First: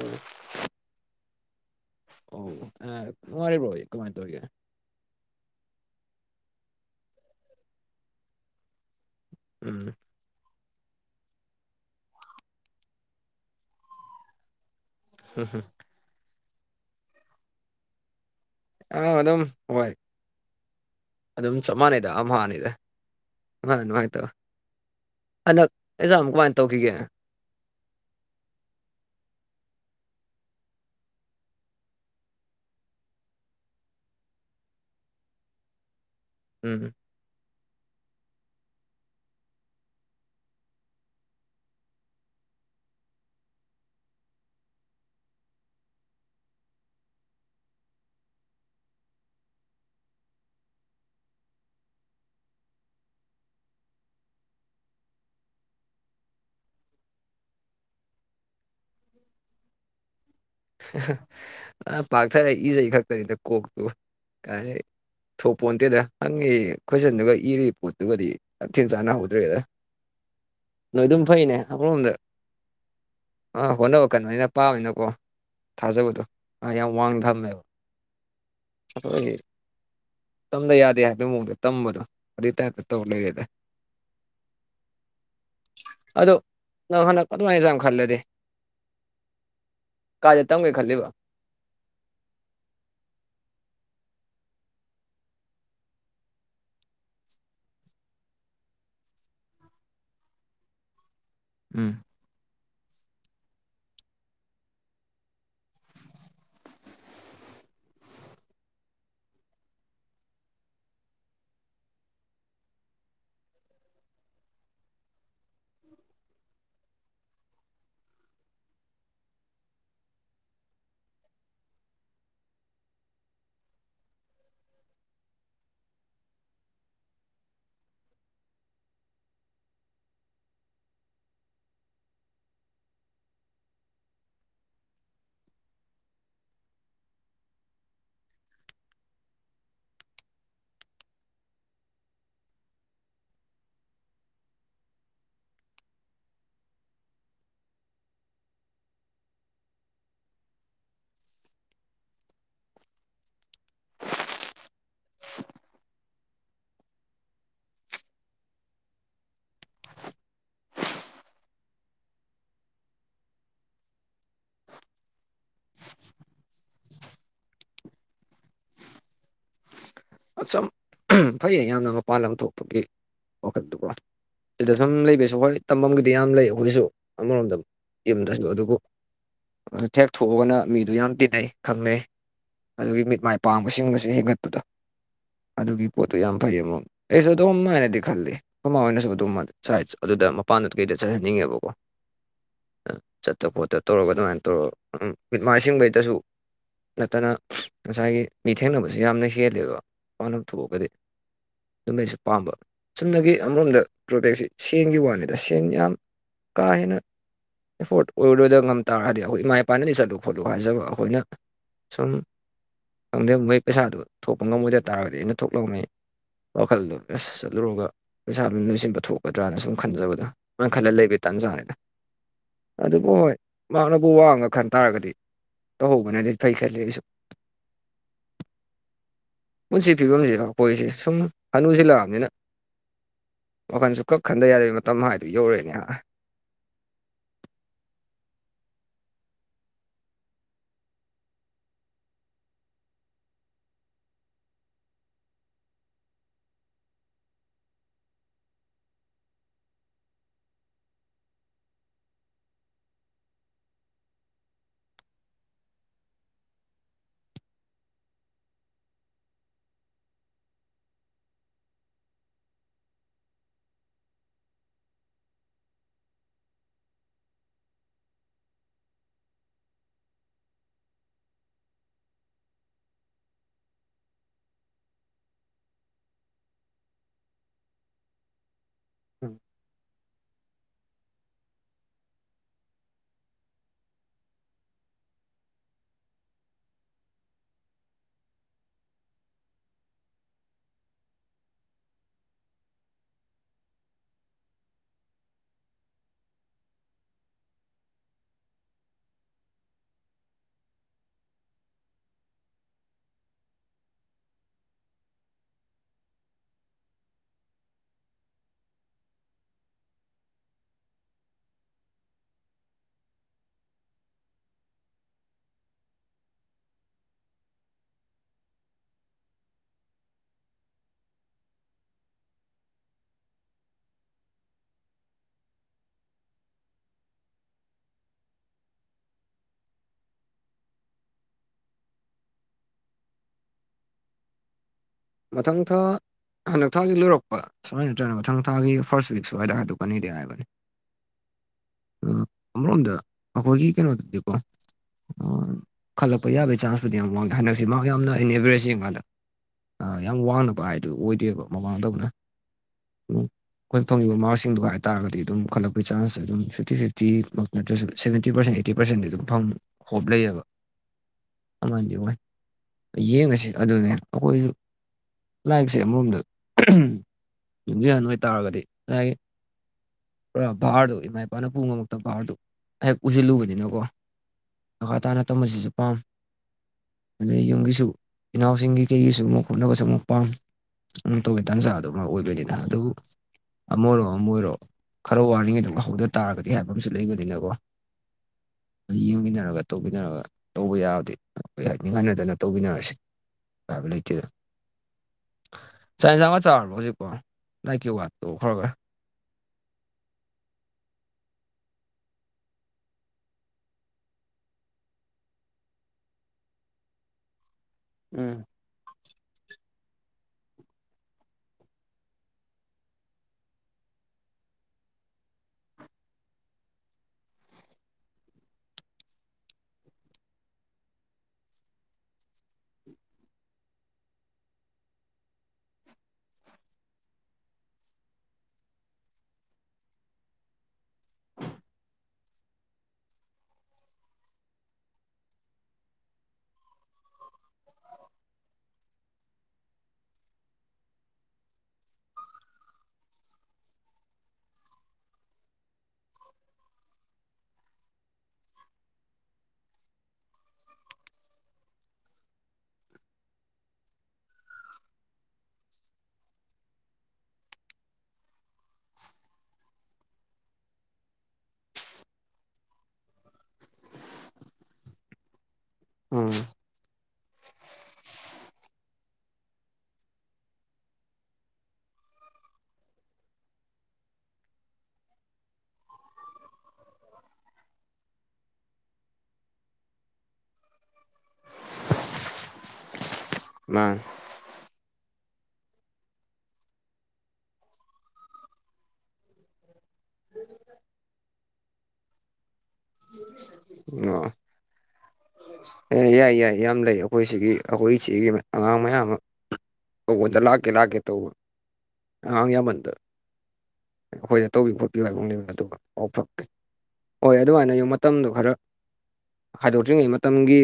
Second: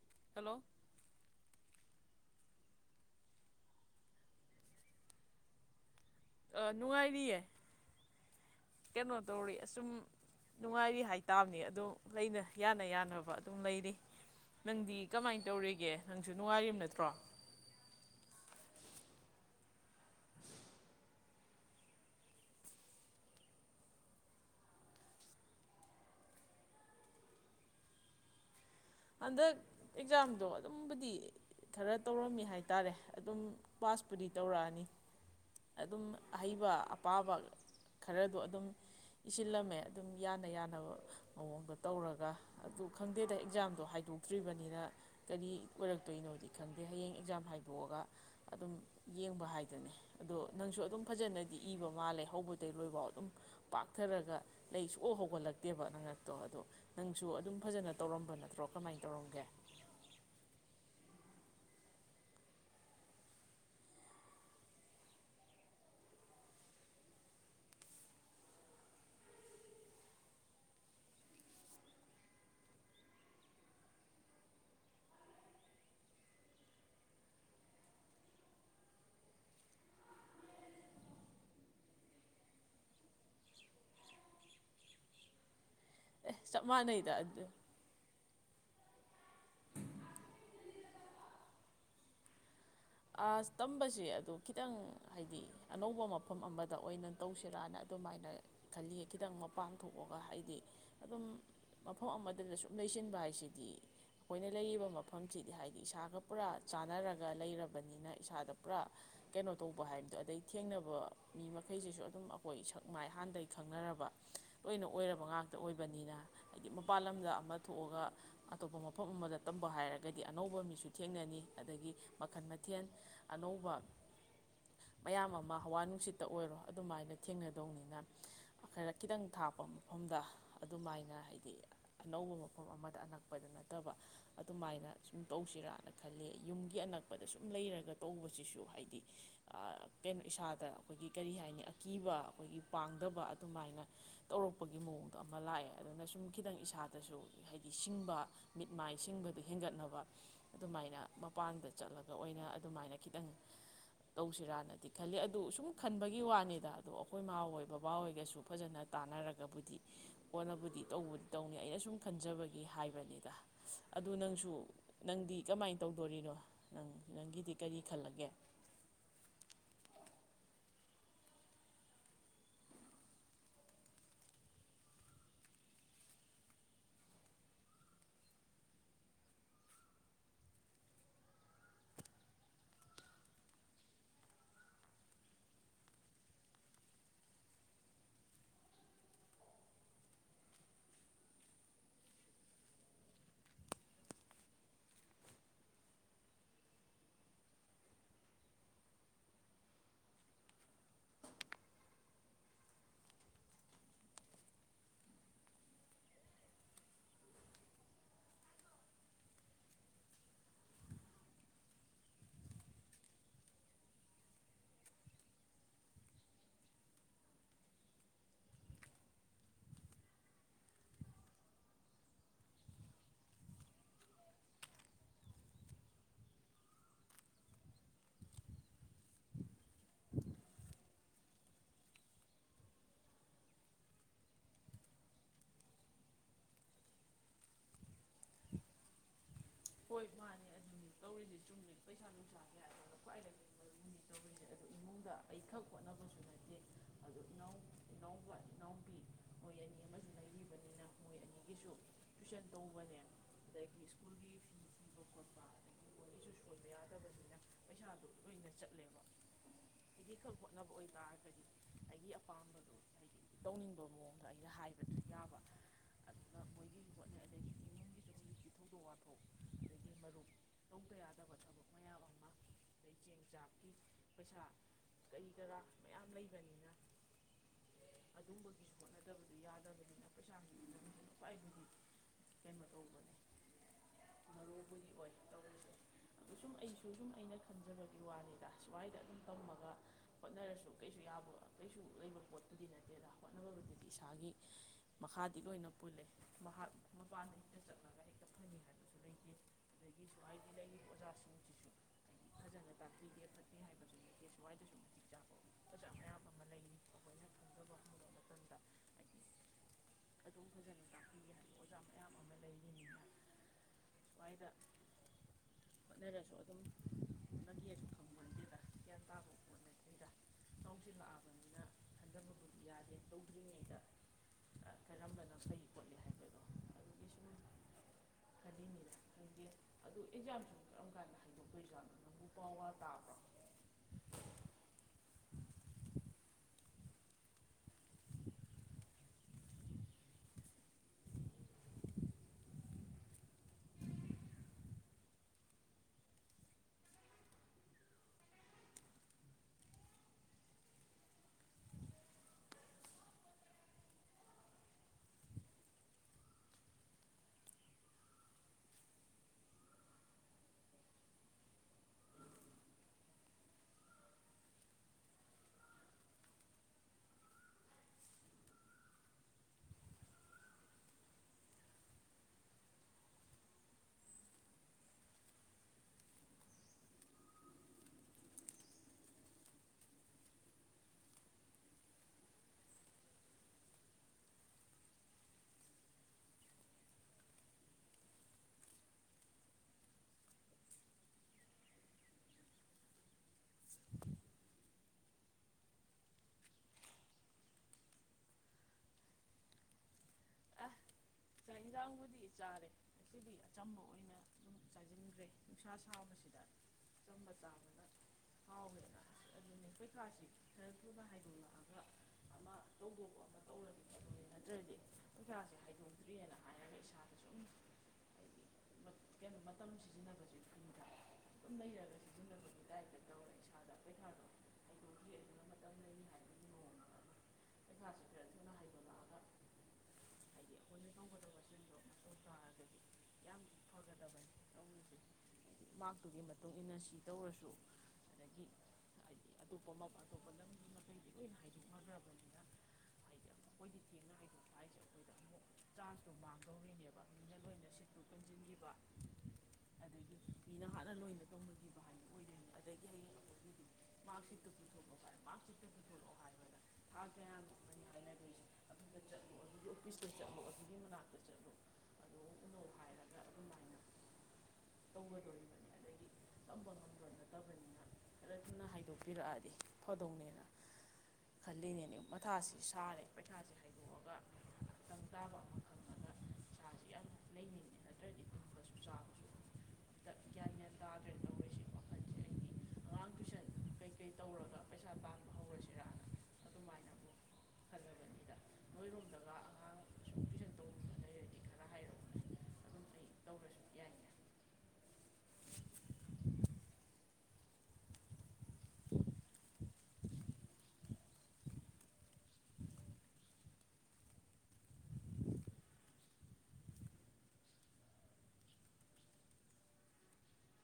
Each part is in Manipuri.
ꯎꯝ ꯍꯜꯂꯣ ꯑꯣꯑꯩꯅ ꯅꯨꯉꯥꯏꯔꯤꯕ꯭ꯔꯣ ꯑꯩ ꯀꯃꯥꯏ ꯇꯧꯔꯤꯒꯦ ꯑ ꯅꯨꯡꯉꯥꯏꯔꯤꯌꯦ ꯀꯩꯅꯣ ꯇꯧꯔꯤ ꯑꯁꯨꯝ ꯎꯝ ꯅꯨꯡꯉꯥꯏꯔꯤ ꯍꯥꯏꯇꯥꯕꯅꯤ ꯑꯗꯨ ꯂꯩꯅ ꯌꯥꯅ ꯌꯥꯅꯕ ꯑꯗꯨꯝ ꯂꯩꯔꯤ ꯅꯪꯗꯤ ꯀꯃꯥꯏꯅ ꯇꯧꯔꯤꯒꯦ ꯅꯁꯨ ꯅꯨꯡꯉꯥꯏꯔꯤꯕ ꯅꯠꯇ꯭ꯔꯣ ꯑ ꯑꯗꯨꯝ ꯍꯣꯏ ꯑꯗꯨꯝ ꯆꯞ ꯃꯥꯟꯅꯩꯗ ꯑ ꯍꯅꯤꯗ ꯑꯗꯨꯃꯅ ꯑꯗꯨꯃꯥꯏꯅ ꯇꯧ ꯍꯟꯗꯛ ꯑꯦꯛꯖꯥꯝ ꯀꯃꯥꯏꯅ ꯇꯧꯈꯤꯒꯦ ꯍꯟꯗꯛ ꯑꯦꯛꯖꯥꯝꯗꯣ ꯑꯗꯨꯝꯕꯨꯗꯤ ꯈꯔ ꯇꯧꯔꯝꯃꯤ ꯍꯥꯏꯇꯥꯔꯦ ꯑꯗꯨꯝ ꯄꯥꯁꯄꯨꯗꯤ ꯇꯧꯔꯛꯑꯅꯤ ꯑꯗꯨꯝ ꯑꯍꯩꯕ ꯎꯝ ꯑꯄꯥꯕ ꯈꯔꯗꯣ ꯑꯗꯨꯝ ꯏꯁꯤꯜꯂꯝꯃꯦ ꯑꯗꯨꯝ ꯌꯥꯅ ꯌꯥꯅꯕ ꯃꯑꯣꯡꯗꯣ ꯇꯧꯔꯒ ꯑꯗꯨ ꯈꯪꯗꯦꯗ ꯑꯦꯛꯖꯥꯝ ꯑꯗꯣ ꯍꯥꯏꯗꯣꯛꯇ꯭ꯔꯤꯕꯅꯤꯅ ꯀꯔꯤ ꯑꯣꯏꯔꯛꯇꯣꯏꯅꯣꯗꯤ ꯈꯪꯗꯦ ꯍꯌꯦꯡ ꯑꯦꯛꯖꯥꯝ ꯍꯥꯏꯗꯣꯛꯑꯒ ꯑꯗꯨꯝ ꯌꯦꯡꯕ ꯍꯥꯏꯗꯅꯦ ꯑꯗꯣ ꯅꯪꯁꯨ ꯑꯗꯨꯝ ꯐꯖꯅꯗꯤ ꯏꯕ ꯃꯥꯜꯂꯦ ꯍꯧꯕꯗꯩ ꯂꯣꯏꯐꯥꯎ ꯑꯗꯨꯝ ꯄꯥꯛꯊꯔꯒ ꯂꯩ ꯁꯣꯛꯑ ꯍꯧꯒꯠꯂꯛꯇꯦꯕ ꯅꯪꯉꯛꯇꯣ ꯑꯗꯣ ꯅꯪꯁꯨ ꯑꯗꯨꯝ ꯐꯖꯅ ꯇꯧꯔꯝꯕ ꯅꯠꯇ꯭ꯔꯣ ꯀꯃꯥꯏꯅ ꯇꯧꯔꯝꯒꯦ ꯑ ꯄꯥꯛꯊꯔ ꯏꯖꯩ ꯈꯛꯇꯅꯤꯗ ꯀꯣꯛꯇꯨ ꯀꯥꯏ ꯊꯣꯛꯄꯣꯟꯟꯇꯦꯗ ꯍꯪꯉꯤ ꯈꯣꯏꯆꯟꯗꯨꯒ ꯏꯔꯤꯕ ꯄꯣꯠꯇꯨꯒꯗꯤ ꯌꯥꯝꯊꯦꯡ ꯆꯥꯅꯍꯧꯗ꯭ꯔꯦꯗ ꯅꯣꯏ ꯑꯗꯨꯝ ꯐꯩꯅꯦ ꯑꯃꯔꯣꯝꯗ ꯑꯥ ꯍꯣꯠꯅꯕ ꯀꯩꯅꯣ ꯑꯩꯅ ꯄꯥꯝꯃꯤꯅꯀꯣ ꯊꯥꯖꯕꯗꯣ ꯌꯥꯝ ꯋꯥꯡꯅ ꯊꯝꯃꯦꯕ ꯑꯩꯈꯣꯏ ꯇꯝꯗ ꯌꯥꯗꯦ ꯍꯥꯏꯕꯒꯤ ꯃꯑꯣꯡꯗ ꯇꯝꯕꯗꯣ ꯑꯗꯨꯏ ꯇꯥꯏꯞꯇ ꯇꯧ ꯂꯩꯔꯦꯗ ꯑꯗꯣ ꯑꯦ ꯆꯞ ꯅꯪ ꯃꯥꯟꯅꯩꯗ ꯍꯗꯛ ꯀ ꯑꯗꯨ ꯑꯗꯨꯋꯥꯥꯏꯅꯖꯥ ꯈꯜꯂꯗꯤ ꯀꯥꯥꯁꯦ ꯇꯝꯒꯦ ꯈꯜꯂꯤꯕ ꯇꯝꯕꯁꯦ ꯑꯗꯨ ꯈꯤꯇꯪ ꯍꯥꯏꯗꯤ ꯑꯅꯧꯕ ꯃꯐꯝ ꯑꯃꯗ ꯑꯣꯏꯅ ꯇꯧꯁꯤꯔꯥꯅ ꯑꯗꯨꯃꯥꯏꯅ ꯈꯜꯂꯤ ꯈꯤꯇꯪ ꯃꯄꯥꯟ ꯊꯣꯛꯑꯒ ꯍꯥꯏꯗꯤ ꯑꯗꯨꯝ ꯎꯝ ꯃꯐꯝ ꯑꯃꯗꯗꯁꯨ ꯂꯩꯁꯤꯟꯕ ꯍꯥꯏꯁꯤꯗꯤ ꯑꯩꯈꯣꯏꯅ ꯂꯩꯔꯤꯕ ꯃꯐꯝꯁꯤꯗꯤ ꯍꯥꯏꯗꯤ ꯏꯁꯥꯒ ꯄꯨꯔꯥ ꯆꯥꯟꯅꯔꯒ ꯂꯩꯔꯕ ꯕꯅꯤꯅ ꯏꯁꯥꯗ ꯄꯨꯔꯥ ꯀꯩꯅꯣ ꯇꯧꯕ ꯍꯥꯏꯕꯗꯣ ꯑꯗꯩ ꯊꯦꯡꯅꯕ ꯃꯤ ꯃꯈꯩꯁꯤꯁꯨ ꯑꯗꯨꯝ ꯑꯩꯈꯣꯏ ꯁꯛ ꯃꯥꯏ ꯍꯥꯟꯗꯒꯤꯩ ꯈꯪꯅꯔꯕ ꯂꯣꯏꯅ ꯑꯣꯏꯔꯕ ꯉꯥꯛꯇ ꯑꯣꯏꯕꯅꯤꯅ ꯍꯥꯏꯗꯤ ꯃꯄꯥꯟ ꯂꯝꯗ ꯑꯃ ꯊꯣꯛꯑꯒ ꯑꯇꯣꯞꯄ ꯃꯐꯝ ꯑꯃꯗ ꯇꯝꯕ ꯍꯥꯏꯔꯒꯗꯤ ꯑꯅꯧꯕ ꯃꯤꯁꯨ ꯊꯦꯡꯅꯅꯤ ꯑꯗꯒꯤ ꯃꯈꯟ ꯏꯊꯦꯟ ꯑꯅꯧꯕ ꯃꯌꯥꯝ ꯑꯃ ꯍꯋꯥ ꯅꯨꯡꯁꯤꯠꯇ ꯑꯣꯏꯔꯣ ꯑꯗꯨꯃꯥꯏꯅ ꯊꯦꯡꯅꯗꯧꯅꯤꯅ ꯈꯔ ꯈꯤꯇꯪ ꯊꯥꯛꯄ ꯃꯐꯝꯗ ꯑꯗꯨꯃꯥꯏꯅ ꯍꯥꯏꯗꯤ ꯑꯅꯧꯕ ꯃꯐꯝ ꯑꯃꯗ ꯑꯅꯛꯄꯗ ꯅꯠꯇꯕ ꯑꯗꯨꯃꯥꯏꯅ ꯁꯨꯝ ꯇꯧꯁꯤꯔꯥꯅ ꯈꯜꯂꯤ ꯌꯨꯝꯒꯤ ꯑꯅꯛꯄꯗ ꯗ ꯁꯨꯝ ꯂꯩꯔꯒ ꯇꯧꯕꯁꯤꯁꯨ ꯍꯥꯏꯗꯤ ꯀꯩꯅꯣ ꯏꯁꯥꯗ ꯑꯩꯈꯣꯏꯒꯤ ꯀꯔꯤ ꯍꯥꯏꯅꯤ ꯑꯀꯤꯕ ꯑꯩꯈꯣꯏꯒꯤ ꯄꯥꯡꯗꯕ ꯑꯗꯨꯃꯥꯏꯅ ꯇꯧꯔꯛꯄꯒꯤ ꯃꯑꯣꯡꯗꯣ ꯑꯃ ꯂꯥꯛꯑꯦ ꯑꯗꯨꯅ ꯁꯨꯝ ꯈꯤꯇꯪ ꯏꯁꯥꯗꯁꯨ ꯍꯥꯏꯗꯤ ꯁꯤꯡꯕ ꯃꯤꯠ ꯃꯥꯏ ꯁꯤꯡꯕꯗꯣ ꯍꯦꯟꯒꯠꯅꯕ ꯑꯗꯨꯃꯥꯏꯅ ꯃꯄꯥꯟꯗ ꯆꯠꯂꯒ ꯑꯣꯏꯅ ꯑꯗꯨꯃꯥꯏꯅ ꯈꯤꯇꯪ ꯇꯧꯁꯤꯔꯥꯅꯗꯤ ꯈꯜꯂꯤ ꯑꯗꯨ ꯁꯨꯝ ꯈꯟꯕꯒꯤ ꯋꯥꯅꯤꯗ ꯑꯗꯣ ꯑꯩꯈꯣꯏ ꯏ ꯃꯥꯥꯍꯣꯏ ꯕꯕꯥꯍꯣꯏꯒꯁꯨ ꯐꯖꯅ ꯇꯥꯟꯅꯔꯒꯕꯨꯗꯤ ꯀꯣꯟꯅꯕꯨꯗꯤ ꯇꯧꯕꯗꯤ ꯇꯧꯅꯤ ꯑꯩꯅ ꯁꯨꯝ ꯈꯟꯖꯕꯒꯤ ꯍꯥꯏꯕꯅꯤꯗ ꯑꯗꯨ ꯅꯪꯁꯨ ꯅꯪꯗꯤ ꯀꯃꯥꯏꯅ ꯇꯧꯗꯣꯔꯤꯅꯣ ꯅꯪ ꯅꯪꯒꯤꯗꯤꯛ ꯀꯔꯤ ꯈꯜꯂꯒꯦ ꯁꯨꯝ ꯐꯩꯌꯦ ꯌꯥꯝꯅ ꯃꯄꯥꯟ ꯂꯝ ꯊꯣꯛꯄꯒꯤ ꯋꯥꯈꯜꯗꯨꯀꯣ ꯁꯤꯗ ꯁꯨꯝ ꯂꯩꯕꯁꯨ ꯍꯣꯏ ꯇꯝꯐꯝꯒꯤꯗꯤ ꯌꯥꯝ ꯂꯩ ꯑꯩꯕꯨꯗꯤꯁꯨ ꯑꯃꯔꯣꯝꯗ ꯌꯨꯝꯗꯁꯨ ꯑꯗꯨꯕꯨ ꯊꯦꯛ ꯊꯣꯛꯑꯒꯅ ꯃꯤꯗꯣ ꯌꯥꯝ ꯇꯤꯟꯅꯩ ꯈꯪꯅꯩ ꯑꯗꯨꯒꯤ ꯃꯤꯠ ꯃꯥꯏ ꯄꯥꯡꯕꯁꯤꯡꯒꯁꯨ ꯍꯦꯟꯒꯠꯄꯗ ꯑꯗꯨꯒꯤ ꯄꯣꯠꯇꯣ ꯌꯥꯝ ꯐꯩꯌꯦ ꯃ ꯑꯩꯁꯨ ꯑꯗꯨꯝ ꯍꯥꯏꯅꯗꯤ ꯈꯜꯂꯤ ꯈꯨꯃ ꯑꯣꯏꯅꯁꯨ ꯑꯗꯨꯝ ꯁꯥꯏꯠ ꯑꯗꯨꯗ ꯃꯄꯥꯟ ꯑꯗꯨ ꯀꯩꯗ ꯆꯠꯍꯟꯅꯤꯡꯉꯦꯕꯀꯣ ꯆꯠꯇ ꯈꯣꯠꯇ ꯇꯧꯔꯒ ꯑꯗꯨꯃꯥꯏꯅ ꯇꯧꯔꯒ ꯃꯤꯠꯃꯥꯏꯁꯤꯡꯈꯩꯗꯁꯨ ꯅꯠꯇꯅ ꯉꯁꯥꯏꯒꯤ ꯃꯤꯊꯦꯡꯅꯕꯁꯨ ꯌꯥꯝꯅ ꯍꯦꯜꯂꯦꯕ ꯋꯥꯅ ꯊꯣꯛꯑꯒꯗꯤ ꯑꯗꯨꯝꯕꯩꯁꯨ ꯄꯥꯝꯕ ꯆꯨꯝꯅꯒꯤ ꯑꯃꯔꯣꯝꯗ ꯄ꯭ꯔꯣꯗꯛꯁꯤ ꯁꯦꯟꯒꯤ ꯋꯥꯅꯤꯗ ꯁꯦꯟ ꯌꯥꯝ ꯀꯥ ꯍꯦꯟꯅ ꯑꯦꯐꯣꯔꯠ ꯑꯣꯏꯔꯨꯔꯣꯏꯗ ꯉꯝ ꯇꯥꯔꯗꯤ ꯑꯩꯈꯣꯏ ꯏꯃꯥ ꯏꯄꯥꯅꯗꯤ ꯆꯠꯂꯨ ꯈꯣꯠꯂꯨ ꯍꯥꯏꯖꯕ ꯑꯩꯈꯣꯏꯅ ꯁꯨꯝ ꯈꯪꯗꯦ ꯃꯣꯏ ꯄꯩꯁꯥꯗꯣ ꯊꯣꯛꯄ ꯉꯝꯃꯣꯏꯗ ꯇꯥꯔꯒꯗꯤ ꯑꯩꯅ ꯊꯣꯛꯂꯛꯉꯩ ꯋꯥꯈꯜꯗꯣ ꯑꯁ ꯆꯠꯂꯨꯔꯒ ꯄꯩꯁꯥꯗꯨ ꯂꯣꯏꯁꯤꯟꯕ ꯊꯣꯛꯀꯗ꯭ꯔꯥꯅ ꯁꯨꯝ ꯈꯟꯖꯕꯗꯣ ꯂꯣꯏ ꯈꯜꯂ ꯂꯩꯕ ꯇꯥꯟꯖꯥꯅꯤꯅ ꯑꯗꯨꯕꯨ ꯍꯣꯏ ꯃꯍꯥꯛꯅꯕꯨ ꯋꯥꯡꯉ ꯈꯟ ꯇꯥꯔꯒꯗꯤ ꯇꯧꯍꯧꯕꯅꯗꯤ ꯐꯩ ꯈꯜꯂꯤ ꯑꯩꯁꯨ ꯄꯨꯟꯁꯤ ꯐꯤꯕꯝꯁꯤꯦ ꯑꯩꯈꯣꯏꯁꯦ ꯁꯨꯝ ꯍꯅꯨꯁꯤꯜꯂꯛꯑꯕꯅꯤꯅ ꯋꯥꯈꯜꯁꯨ ꯈꯛ ꯈꯟꯗ ꯌꯥꯗꯣꯏ ꯃꯇꯝ ꯍꯥꯏꯗꯨ ꯌꯧꯔꯛꯑꯦꯅꯦ ꯍꯣꯏ ꯃꯥꯅꯦ ꯑꯗꯨ ꯇꯧꯔꯤꯁꯦ ꯆꯨꯝ ꯄꯩꯁꯥ ꯅꯨꯡꯁꯥ ꯀ꯭ꯋꯥꯏ ꯇꯧꯔꯤꯅꯦ ꯑꯣ ꯏꯃꯨꯡꯗ ꯑꯩ ꯈꯛ ꯍꯣꯠꯅꯕꯁꯨ ꯅꯠꯇꯦ ꯑꯗꯨ ꯏꯅꯥꯎ ꯏꯅꯥꯎꯕ ꯏꯅꯥꯎꯕꯤ ꯃꯣꯏ ꯑꯅꯤ ꯑꯃꯁꯨ ꯂꯩꯔꯤꯕꯅꯤꯅ ꯃꯣꯏ ꯑꯅꯤꯒꯤꯁꯨ ꯇꯨꯏꯁꯟ ꯇꯧꯕꯅꯦ ꯑꯗꯒꯤ ꯁ꯭ꯀꯨꯜꯒꯤ ꯦꯕ ꯍꯣꯠꯅꯕ ꯑꯣꯏꯇꯥꯔꯒꯗꯤ ꯑꯩꯒꯤ ꯑꯄꯥꯝꯕꯗꯣ ꯍꯥꯏꯗꯤ ꯇꯧꯅꯤꯡꯕ ꯃꯑꯣꯡꯗ ꯑꯩꯅ ꯍꯥꯏꯕꯗꯨ ꯌꯥꯕ ꯑꯗꯨꯅ ꯃꯣꯏꯒꯤ ꯑꯗꯒꯤ ꯊꯧꯗꯣꯛ ꯋꯥꯊꯣꯛ ꯑꯗꯒꯤ ꯃꯔꯨꯞ ꯇꯗ ꯌꯥꯗꯕ ꯊꯕꯛ ꯃꯌꯥꯝ ꯑꯃ ꯑꯩ ꯆꯦꯡ ꯆꯥꯛꯀꯤ ꯄꯩꯁꯥ ꯀꯔꯤ ꯀꯔꯥ ꯃꯌꯥꯝ ꯂꯩꯕꯅꯤꯅ ꯑꯗꯨꯝꯕꯒꯤ ꯎꯝ ꯄꯩꯁꯥꯒꯤꯒꯤ ꯀꯩꯅꯣ ꯇꯧꯕꯅꯦ ꯨ ꯁꯨꯝ ꯑꯩꯁꯨ ꯁꯨꯝ ꯑꯩꯅ ꯈꯟꯖꯕꯒꯤ ꯋꯥꯅꯤꯗ ꯁꯨꯋꯥꯏꯗ ꯑꯗꯨꯝ ꯇꯝꯃꯒ ꯍꯣꯠꯅꯔꯁꯨ ꯀꯩꯁꯨ ꯌꯥꯕ ꯀꯩꯁꯨ ꯂꯩꯕ ꯄꯣꯠꯇꯨꯗꯤ ꯅꯠꯇꯦꯗ ꯍꯣꯠꯅꯕꯗꯨꯗꯤ ꯏꯁꯥꯒꯤ ꯃꯈꯥꯗꯤ ꯂꯣꯏꯅ ꯄꯨꯜꯂꯦ ꯃꯍꯥꯛ ꯃꯄꯥꯟꯗꯂꯒ ꯍꯦꯛꯇ ꯐ ꯇꯦ ꯑꯗꯒꯤ ꯁ꯭ꯋꯥꯏꯒꯤ ꯂꯩꯔꯤꯕ ꯑꯣꯖꯥꯁꯤꯡꯁꯤꯁꯨ ꯍꯥꯏꯗꯤ ꯐꯖꯅ ꯇꯥꯛꯄꯤꯗꯦ ꯐꯠꯇꯦ ꯍꯥꯏꯕꯁꯨ ꯂꯩꯇꯦ ꯁ꯭ꯋꯥꯏꯗꯁꯨ ꯃꯇꯤꯛ ꯆꯥꯕ ꯑꯣꯖꯥ ꯃꯌꯥꯝ ꯑꯃ ꯂꯩꯔꯤ ꯑꯩꯈꯣꯏꯅ ꯈꯪꯖꯕ ꯐꯪꯕ ꯃꯇꯝꯗ ꯍꯥꯏꯗꯤ ꯑꯗꯨꯝ ꯐꯖꯅ ꯇꯥꯛꯄꯤꯒꯦ ꯍꯥꯏꯕ ꯑꯣꯖꯥ ꯃꯌꯥꯝ ꯑꯃ ꯂꯩꯔꯤꯅꯤꯅ ꯁ꯭ꯋꯥꯏꯗ ꯍꯣꯠꯅꯔꯁꯨ ꯑꯗꯨꯝ ꯅꯪꯒꯦꯁꯨ ꯈꯪꯒ ꯅꯗꯦꯗ ꯒ꯭ꯌꯥꯟ ꯇꯥꯕ ꯄꯣꯠ ꯂꯩꯩꯗ ꯏꯅꯥꯁꯤ ꯂꯥꯛꯑꯕꯅꯤꯅ ꯈꯟꯊꯕꯕꯨꯗꯤ ꯌꯥꯗꯦ ꯂꯧꯧꯗ꯭ꯔꯤꯉꯩꯗ ꯀꯔꯝꯕꯅꯣ ꯐꯩ ꯈꯣꯠꯂꯤ ꯍꯥꯏꯕꯗꯣ ꯑꯗꯨꯒꯤ ꯁꯨꯝ ꯈ ꯑꯗꯨꯥꯝ ꯀꯔꯝ ꯀꯥꯟꯗꯗꯣꯛꯣꯪꯕꯨ ꯄꯥꯎ ꯇꯥꯕ꯭ꯔꯥ ꯃꯊꯪ ꯊꯥ ꯍꯟꯗꯛ ꯊꯥꯒꯤ ꯂꯣꯏꯔꯛꯄ ꯁꯨꯃꯥꯏꯅ ꯅꯠꯇ꯭ꯔꯒꯅ ꯃꯊꯪ ꯊꯥꯒꯤ ꯐꯥꯔꯁ ꯋꯤꯛ ꯁ꯭ꯋꯥꯏꯗ ꯍꯥꯏꯗꯣꯛꯀꯅꯤꯗꯤ ꯍꯥꯏꯕꯅꯤ ꯑꯃꯔꯣꯝꯗ ꯑꯩꯈꯣꯏꯒꯤ ꯀꯩꯅꯣꯗꯗꯤꯀꯣ ꯈꯜꯂꯛꯄ ꯌꯥꯕꯒꯤ ꯆꯥꯟꯁꯄꯨꯗꯤ ꯌꯥꯝ ꯋꯥꯡꯉꯦ ꯍꯟꯗꯛꯁꯤ ꯃꯍꯥꯛ ꯌꯥꯝꯅ ꯏꯟ ꯑꯦꯕꯔꯦꯖ ꯌꯦꯡꯀꯥꯟꯗ ꯌꯥꯝ ꯋꯥꯡꯅꯕ ꯍꯥꯏꯗꯨ ꯑꯣꯏꯗꯦꯕ ꯃꯃꯥꯡꯗꯕꯨꯅꯝ ꯑꯩꯈꯣꯏ ꯐꯪꯉꯤꯕ ꯃꯥꯔꯛꯁꯤꯡꯗꯣ ꯍꯥꯏꯇꯥꯥꯔꯒꯗꯤ ꯑꯗꯨꯝ ꯈꯜꯂꯛꯄꯒꯤ ꯆꯥꯟꯁ ꯑꯗꯨꯝ ꯐꯤꯐꯇꯤ ꯐꯤꯐꯇꯤꯃꯛ ꯅꯠꯇ꯭ꯔꯁꯨ ꯁꯚꯦꯟꯇꯤ ꯄꯥꯔꯁꯦꯟ ꯑꯩꯠꯇꯤ ꯄꯥꯔꯁꯦꯟꯗꯤ ꯑꯗꯨꯝ ꯐꯪ ꯍꯣꯞ ꯂꯩꯌꯦꯕ ꯑꯗꯨꯃꯥꯏꯅꯗꯤ ꯑꯣꯏ ꯌꯦꯡꯉꯁꯤ ꯑꯗꯨꯅꯦ ꯑꯩꯈꯣꯏꯁꯨ ꯂꯥꯏꯔꯤꯛꯁꯦ ꯑꯃꯔꯣꯝꯗ ꯌꯨꯝꯁꯤꯍꯟ ꯑꯣꯏꯇꯥꯥꯔꯒꯗꯤ ꯉꯁꯥꯏ ꯄꯨꯔꯥ ꯚꯥꯔꯗꯨꯣ ꯏꯃꯥ ꯏꯄꯥꯅ ꯄꯨ ꯉꯃꯛꯇ ꯚꯥꯔꯗꯨ ꯍꯦꯛ ꯎꯁꯤꯜꯂꯨꯕꯅꯤꯅꯀꯣ ꯃꯈꯥ ꯇꯥꯅ ꯇꯝꯕꯁꯤꯁꯨ ꯄꯥꯝ ꯑꯗꯩ ꯌꯨꯝꯒꯤꯁꯨ ꯏꯅꯥꯎꯁꯤꯡꯒꯤ ꯀꯩꯒꯤꯁꯨ ꯑꯃꯨꯛ ꯍꯣꯠꯅꯕꯁꯨ ꯑꯃꯨꯛ ꯄꯥꯝꯃꯤ ꯑꯃ ꯇꯧꯒꯤ ꯇꯥꯟꯖꯥꯗꯨꯃ ꯑꯣꯏꯗꯣꯏꯅꯤꯅ ꯑꯗꯨꯕꯨ ꯑꯃ ꯑꯣꯏꯔꯣ ꯑꯃ ꯑꯣꯏꯔꯣ ꯈꯔ ꯋꯥꯅꯤꯡꯉꯩ ꯑꯗꯨꯝ ꯍꯧꯗ ꯇꯥꯔꯒꯗꯤ ꯍꯥꯏꯕ ꯑꯃꯁꯨ ꯂꯩꯕꯅꯤꯅꯀꯣ ꯑꯗꯨ ꯌꯦꯡꯃꯤꯟꯅꯔꯒ ꯇꯧꯕꯤꯟꯅꯔꯒ ꯇꯧꯕ ꯌꯥꯕꯗꯤ ꯑꯩꯈ ꯍꯥꯏ ꯅꯤꯡꯍꯟꯅꯗꯅ ꯇꯧꯕꯃꯤꯟꯅꯔꯁꯤ ꯍꯥꯏꯕ ꯂꯩꯇꯦꯗ ꯆꯥꯛ ꯌꯦꯟꯁꯥꯡꯒ ꯆꯥꯔꯕꯣ ꯍꯧꯖꯤꯛꯀꯣ ꯅꯥꯏꯀꯤꯦ ꯋꯥꯠꯇꯣꯛꯈ꯭ꯔꯒ ꯑꯁ ꯆꯥꯛ ꯌꯦꯟꯁꯥꯡꯕꯨꯗꯤ ꯆꯥꯔꯦ ꯑꯩꯗꯤ ꯑꯆꯝꯕ ꯑꯣꯏꯅ ꯑꯗꯨꯝ ꯆꯥꯁꯤꯟꯈ꯭ꯔꯦ ꯅꯨꯡꯁꯥ ꯁꯥꯎꯕꯁꯤꯗ ꯑꯆꯝꯕ ꯆꯥꯕꯗ ꯎꯝ [inaudible] ꯄꯩꯈꯥꯁꯦ ꯍꯩꯗꯣꯛꯇ꯭ꯔꯤꯑꯅ ꯍꯥꯏꯔꯒ ꯏꯁꯥꯗ ꯁꯨꯝ ꯍꯥꯏꯗꯤ ꯀꯩꯅꯣ ꯃꯇꯝ ꯁꯤꯖꯤꯟꯅꯕꯁꯦ ꯐꯗ ꯑꯗꯨꯝ ꯂꯩꯔꯒ ꯁꯤꯖꯤꯟꯅꯕꯒꯤ ꯗꯥꯏꯇ ꯇꯧꯔꯦ ꯏꯁꯥꯗ ꯄꯩꯈꯥꯗꯣꯗꯣꯛꯈꯤ ꯑꯗꯨꯅ ꯃꯇꯝ ꯂꯩ ꯍꯥꯏꯕꯒꯤ ꯄꯩꯈꯥꯁꯦ ꯐꯔ ꯊꯨꯅ ꯍꯩꯗꯣꯛꯂꯛꯑꯒ ꯃꯥꯇꯨꯒꯤ ꯁꯤ ꯇꯧꯔꯁꯨ ꯑꯗꯒꯤꯗꯤ ꯑꯇꯣꯞꯄꯇꯣꯞꯄ [inaudible] ꯁꯦ ꯑꯩꯈꯣꯏ ꯑꯃꯨ ꯆꯥꯟꯁꯇꯣ ꯃꯥꯡꯗꯧꯔꯤꯅꯦꯕ ꯃꯤꯅ ꯂꯣꯏꯅ ꯁꯤꯠꯇꯨ ꯀꯟꯁꯤꯟꯈꯤꯕ ꯑꯗꯒꯤ ꯃꯤꯅ ꯍꯥꯟꯅ ꯂꯣꯏꯅ ꯇꯧꯅꯈꯤꯕ ꯍꯥꯏꯅ ꯑꯣꯏꯗꯣꯏꯅꯦ ꯑꯗꯒꯤ ꯍꯌꯦꯡ ꯊꯥ ꯀꯌꯥꯅꯣ ꯑꯣꯐꯤꯁꯇ ꯆꯠꯂꯣ ꯑꯗꯨꯒꯤ ꯃꯅꯥꯛꯇ ꯆꯠꯂꯣ ꯑ ꯎꯅꯧ ꯍꯥꯏꯔꯒ ꯑꯗꯨꯃꯥꯏꯅ ꯇꯧꯒꯗꯣꯔꯤꯕꯅꯤ ꯎꯝ ꯅꯤꯅ ꯐ ꯊꯅ ꯍꯥꯏꯗꯣꯛꯄꯤꯔꯛꯑꯗꯤ ꯐꯗꯧꯅꯦꯅ ꯈꯜꯂꯤꯅꯦꯅꯦ ꯃꯊꯥꯁꯤ ꯁꯥꯔꯦ ꯄꯩꯈꯥꯁꯦ ꯍꯥꯏꯗꯣꯛꯑꯒ ꯇꯪ ꯇꯥꯕ ꯑꯃ ꯈꯪꯕꯒ ꯆꯥꯁꯤ ꯌꯥꯝꯅ ꯂꯩꯅꯩꯩ ꯅꯠꯇ꯭ꯔꯗꯤ ꯊꯨꯝꯕꯁꯨ ꯆꯥꯕꯁꯨ ꯎꯝ ꯍꯧꯔꯁꯤꯔꯥ ꯑꯗꯨꯃꯥꯏꯅ ꯈꯜꯂꯕꯅꯤꯗ ꯅꯣꯏꯔꯣꯝꯗ ꯑ ꯑꯉꯥꯡ ꯁꯨꯝꯁ ꯇꯨꯏꯁꯟ ꯇꯧ ꯅꯤꯡꯕ ꯂꯩꯔꯗꯤ ꯈꯔ ꯍꯥꯏꯔ ꯑꯗꯨꯝ ꯑꯩ ꯇꯧꯔꯁꯨ ꯌꯥꯏꯅꯦ ꯎꯝ ꯑꯦ ꯌꯥꯏ ꯌꯥꯏ ꯌꯥꯝ ꯂꯩ ꯑꯩꯈꯣꯏ ꯁꯤꯒꯤ ꯑꯩꯈꯣꯏ ꯁꯤꯒꯤ ꯑꯉꯥꯡ ꯃꯌꯥꯝ ꯑꯃ ꯇꯧꯕꯣꯗ ꯂꯥꯛꯀꯦ ꯂꯥꯛꯀꯦ ꯇꯧꯕ ꯑꯉꯥꯡ ꯌꯥꯝꯃꯟꯗꯅ ꯑꯩꯈꯣꯏꯗ ꯇꯧꯕꯤꯌꯨ ꯈꯣꯠꯄꯤꯌꯨ ꯍꯥꯏꯕꯅꯦꯕ ꯑꯗꯨꯒ ꯄꯥꯎ ꯐꯦ ꯍꯣꯏ ꯑꯗꯨꯃꯥꯏꯅ ꯃꯇꯝꯗꯣ ꯈꯔ ꯍꯥꯏꯗꯣꯛꯇ꯭ꯔꯤꯉꯩ ꯃꯇꯝꯒꯤ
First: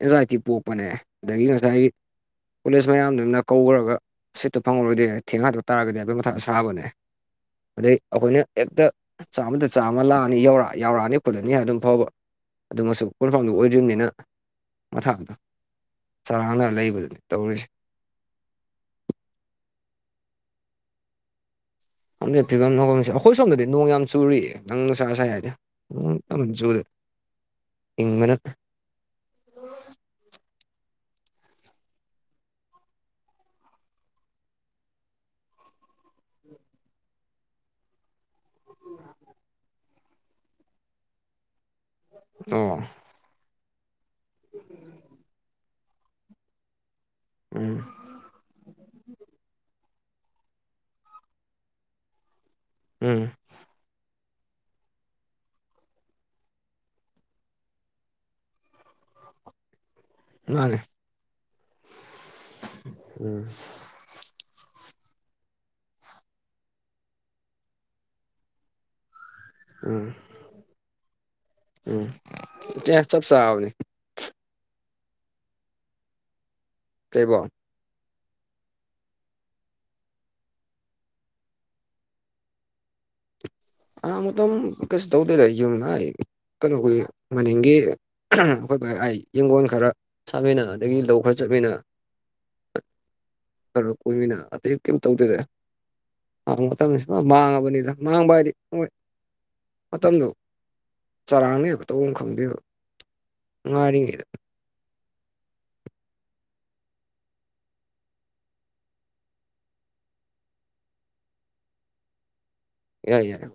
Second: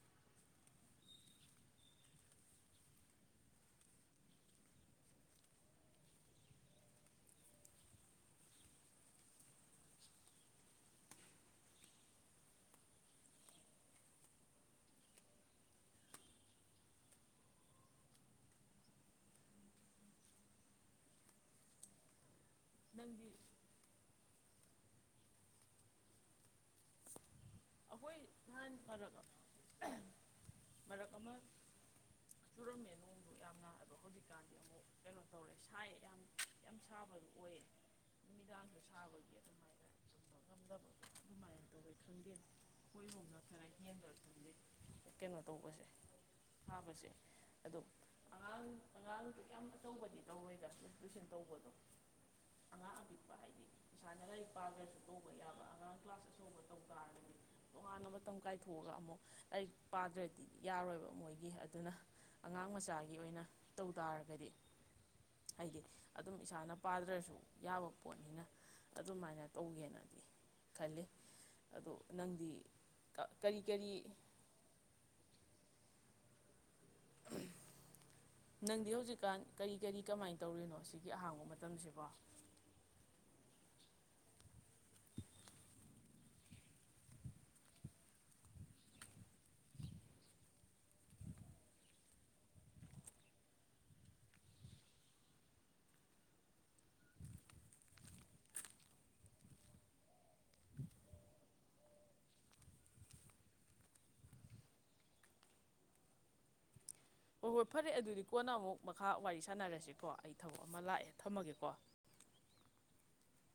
ꯑꯦꯟꯖꯥꯏꯇꯤ ꯄꯣꯛꯄꯅꯦ ꯑꯗꯒꯤ ꯉꯁꯥꯏ ꯀꯣꯂꯦꯖ ꯃꯌꯥꯝꯗꯨꯅ ꯀꯧꯈ꯭ꯔꯒ ꯁꯤꯠꯇꯣ ꯐꯪꯉꯔꯣꯏꯗꯦ ꯊꯦꯡ ꯍꯥꯥꯛꯇ ꯇꯥꯔꯒꯗꯤ ꯑꯩꯕꯣꯏ ꯃꯊꯥ ꯁꯥꯕꯅꯦ ꯑꯗꯩ ꯑꯩꯈꯣꯏꯅ ꯍꯦꯛꯇ ꯆꯥꯝꯃꯗ ꯆꯥꯝꯃ ꯂꯥꯛꯑꯅꯤꯧꯔ ꯌꯧꯔꯛꯑꯅꯤ ꯈꯠꯂꯅꯤ ꯑꯗꯨꯝ ꯐꯥꯎꯕ ꯑꯗꯨꯃꯁꯨ ꯀꯣꯟꯐꯝꯥꯗꯨ ꯑꯣꯏꯗ꯭ꯅꯤꯅ ꯃꯊꯥꯗꯣ ꯆꯔꯥꯡꯅ ꯂꯩꯕꯗꯨꯅꯤ ꯇꯧꯔꯤꯁꯦ [unintelligible] ꯐꯤꯕꯝ ꯅꯣꯡꯁꯦ ꯅꯪꯗꯤ ꯑꯩꯈꯣꯏ ꯁꯣꯝꯗꯗꯤ ꯅꯣꯡ ꯌꯥꯝ ꯆꯨꯔꯤ ꯅꯪ ꯅꯨꯡꯁꯥ ꯁꯥꯏ ꯍꯥꯏꯔꯤ ꯅꯣꯡ ꯌꯥꯝꯅ ꯀꯟꯅ ꯆꯨꯔꯤ ꯑꯩꯈꯣꯏ ꯅ ꯐꯔꯒ ꯃꯔꯛ ꯑꯃ ꯆꯨꯔꯝꯃꯦ ꯅꯣꯡꯗ ꯌꯥꯝ ꯅꯥꯑꯕ ꯍꯧꯖꯤꯛꯀꯥꯟꯗꯤ ꯑꯃꯨꯛ ꯀꯩꯅꯣ ꯇꯧꯔꯦ ꯁꯥꯏ ꯌꯥꯝ ꯌꯥꯝ ꯁꯥꯕꯗꯨ ꯑꯣꯏꯌꯦ ꯅꯨꯃꯤꯗꯥꯡꯗ ꯁꯥꯕꯒꯤ ꯑꯗꯨꯃꯥꯏꯅ ꯆꯨꯝꯕ ꯉꯝꯗꯕꯗꯣ ꯑꯗꯨꯃꯥꯏꯅ ꯇꯧꯋꯦ ꯈꯟꯕꯤꯦ ꯑꯣ ꯍꯣꯏ ꯍ ꯅ ꯈꯔ [unintelligible] ꯀꯩꯅꯣ ꯇꯧꯕꯁꯦ ꯍꯥꯥ ꯃꯁꯦ ꯑꯗꯣ ꯎꯝ ꯑꯉꯥꯡ ꯑꯉꯥꯡ ꯇꯧꯕꯗꯤ ꯇꯧꯔꯣꯏꯗꯥ ꯇꯨꯏꯁꯟ ꯇꯧꯕꯗꯣ ꯎꯝ ꯁꯥꯅ ꯂꯥꯏꯔꯤꯛ ꯄꯥꯗ꯭ꯔꯁꯨ ꯇꯧꯕ ꯌꯥꯕ ꯑꯉꯥꯡ ꯀ꯭ꯂꯥꯁ ꯑꯆꯧꯕ ꯇꯧ ꯇꯥꯔꯒꯗꯤ ꯋꯥꯅ ꯃꯇꯝ ꯀꯥꯏꯊꯣꯛꯑꯒ ꯑꯃꯨꯛ ꯑꯩ ꯄꯥꯗ꯭ꯔꯗꯤ ꯃꯥꯅꯦ ꯌꯥꯔꯣꯏꯕ ꯃꯣꯏꯒꯤ ꯑꯗꯨꯅ ꯑꯉꯥꯡ ꯃꯆꯥꯒꯤ ꯑꯣꯏꯅ ꯎꯝ ꯇꯧ ꯇꯥꯔꯒꯗꯤ ꯑꯩꯗꯤ ꯑꯗꯨꯝ ꯏꯁꯥꯅ ꯄꯥꯗ꯭ꯔꯁꯨ ꯌꯥꯕ ꯄꯣꯠꯅꯤꯅ ꯑꯗꯨꯃꯥꯏꯅ ꯎꯝ ꯇꯧꯒꯦꯅꯗꯤ ꯈꯜꯂꯤ ꯑꯗꯣ ꯎꯝ ꯅꯪꯗꯤ ꯆꯞ ꯀꯔꯤ ꯆꯥꯕꯅꯤ ꯀꯔꯤ ꯀꯩꯕꯣ ꯅꯪꯗꯤ ꯍꯧꯖꯤꯛꯀꯥꯟ ꯀꯔꯤ ꯀꯔꯤ ꯀꯃꯥꯏꯅ ꯇꯧꯔꯤꯅꯣ ꯁꯤꯒꯤ ꯑꯍꯥꯡꯕ ꯃꯇꯝꯁꯤꯕꯣ ꯑꯉꯥꯡ ꯃꯇꯝ ꯀꯩꯁꯨ ꯇꯧꯗꯣꯏꯗ ꯌꯨꯝꯅ ꯀꯩꯅꯣꯒꯤ ꯃꯅꯤꯡꯒꯤ ꯑꯩꯈꯣꯏ ꯌꯦꯡꯒꯣꯟ ꯈꯔ ꯁꯥꯃꯤꯟꯅ ꯑꯗꯒꯤ ꯂꯧ ꯈꯔ ꯆꯠꯃꯤꯟꯅ ꯈꯔ ꯀꯣꯏꯃꯤꯟꯅ ꯑꯇꯩ ꯀꯔꯤꯝ ꯇꯧꯗꯣꯏꯗ ꯑꯉꯥꯡꯕ ꯃꯇꯝꯁꯨ ꯃꯥꯡꯉꯕꯅꯤꯅ ꯃꯥꯡꯕ ꯍꯥꯏꯗꯤ ꯍꯣꯏ ꯃꯇꯝꯗꯨ ꯆꯔꯥꯡꯅꯩ ꯇꯧꯕꯝ ꯈꯪꯗꯦꯕ ꯉꯥꯏꯔꯤꯉꯩꯗ ꯍꯣꯏ ꯍꯣꯏ ꯐꯔꯦ ꯑꯗꯨꯗꯤ ꯀꯣꯟꯅ ꯑꯃꯨꯛ ꯃꯈꯥ ꯋꯥꯔꯤ ꯁꯥꯟꯅꯔꯁꯤꯀꯣ ꯑꯩ ꯊꯕꯛ ꯑꯃ ꯂꯥꯛꯑꯦ ꯊꯝꯃꯒꯦꯀꯣ ꯌꯥꯏ ꯌꯥꯏ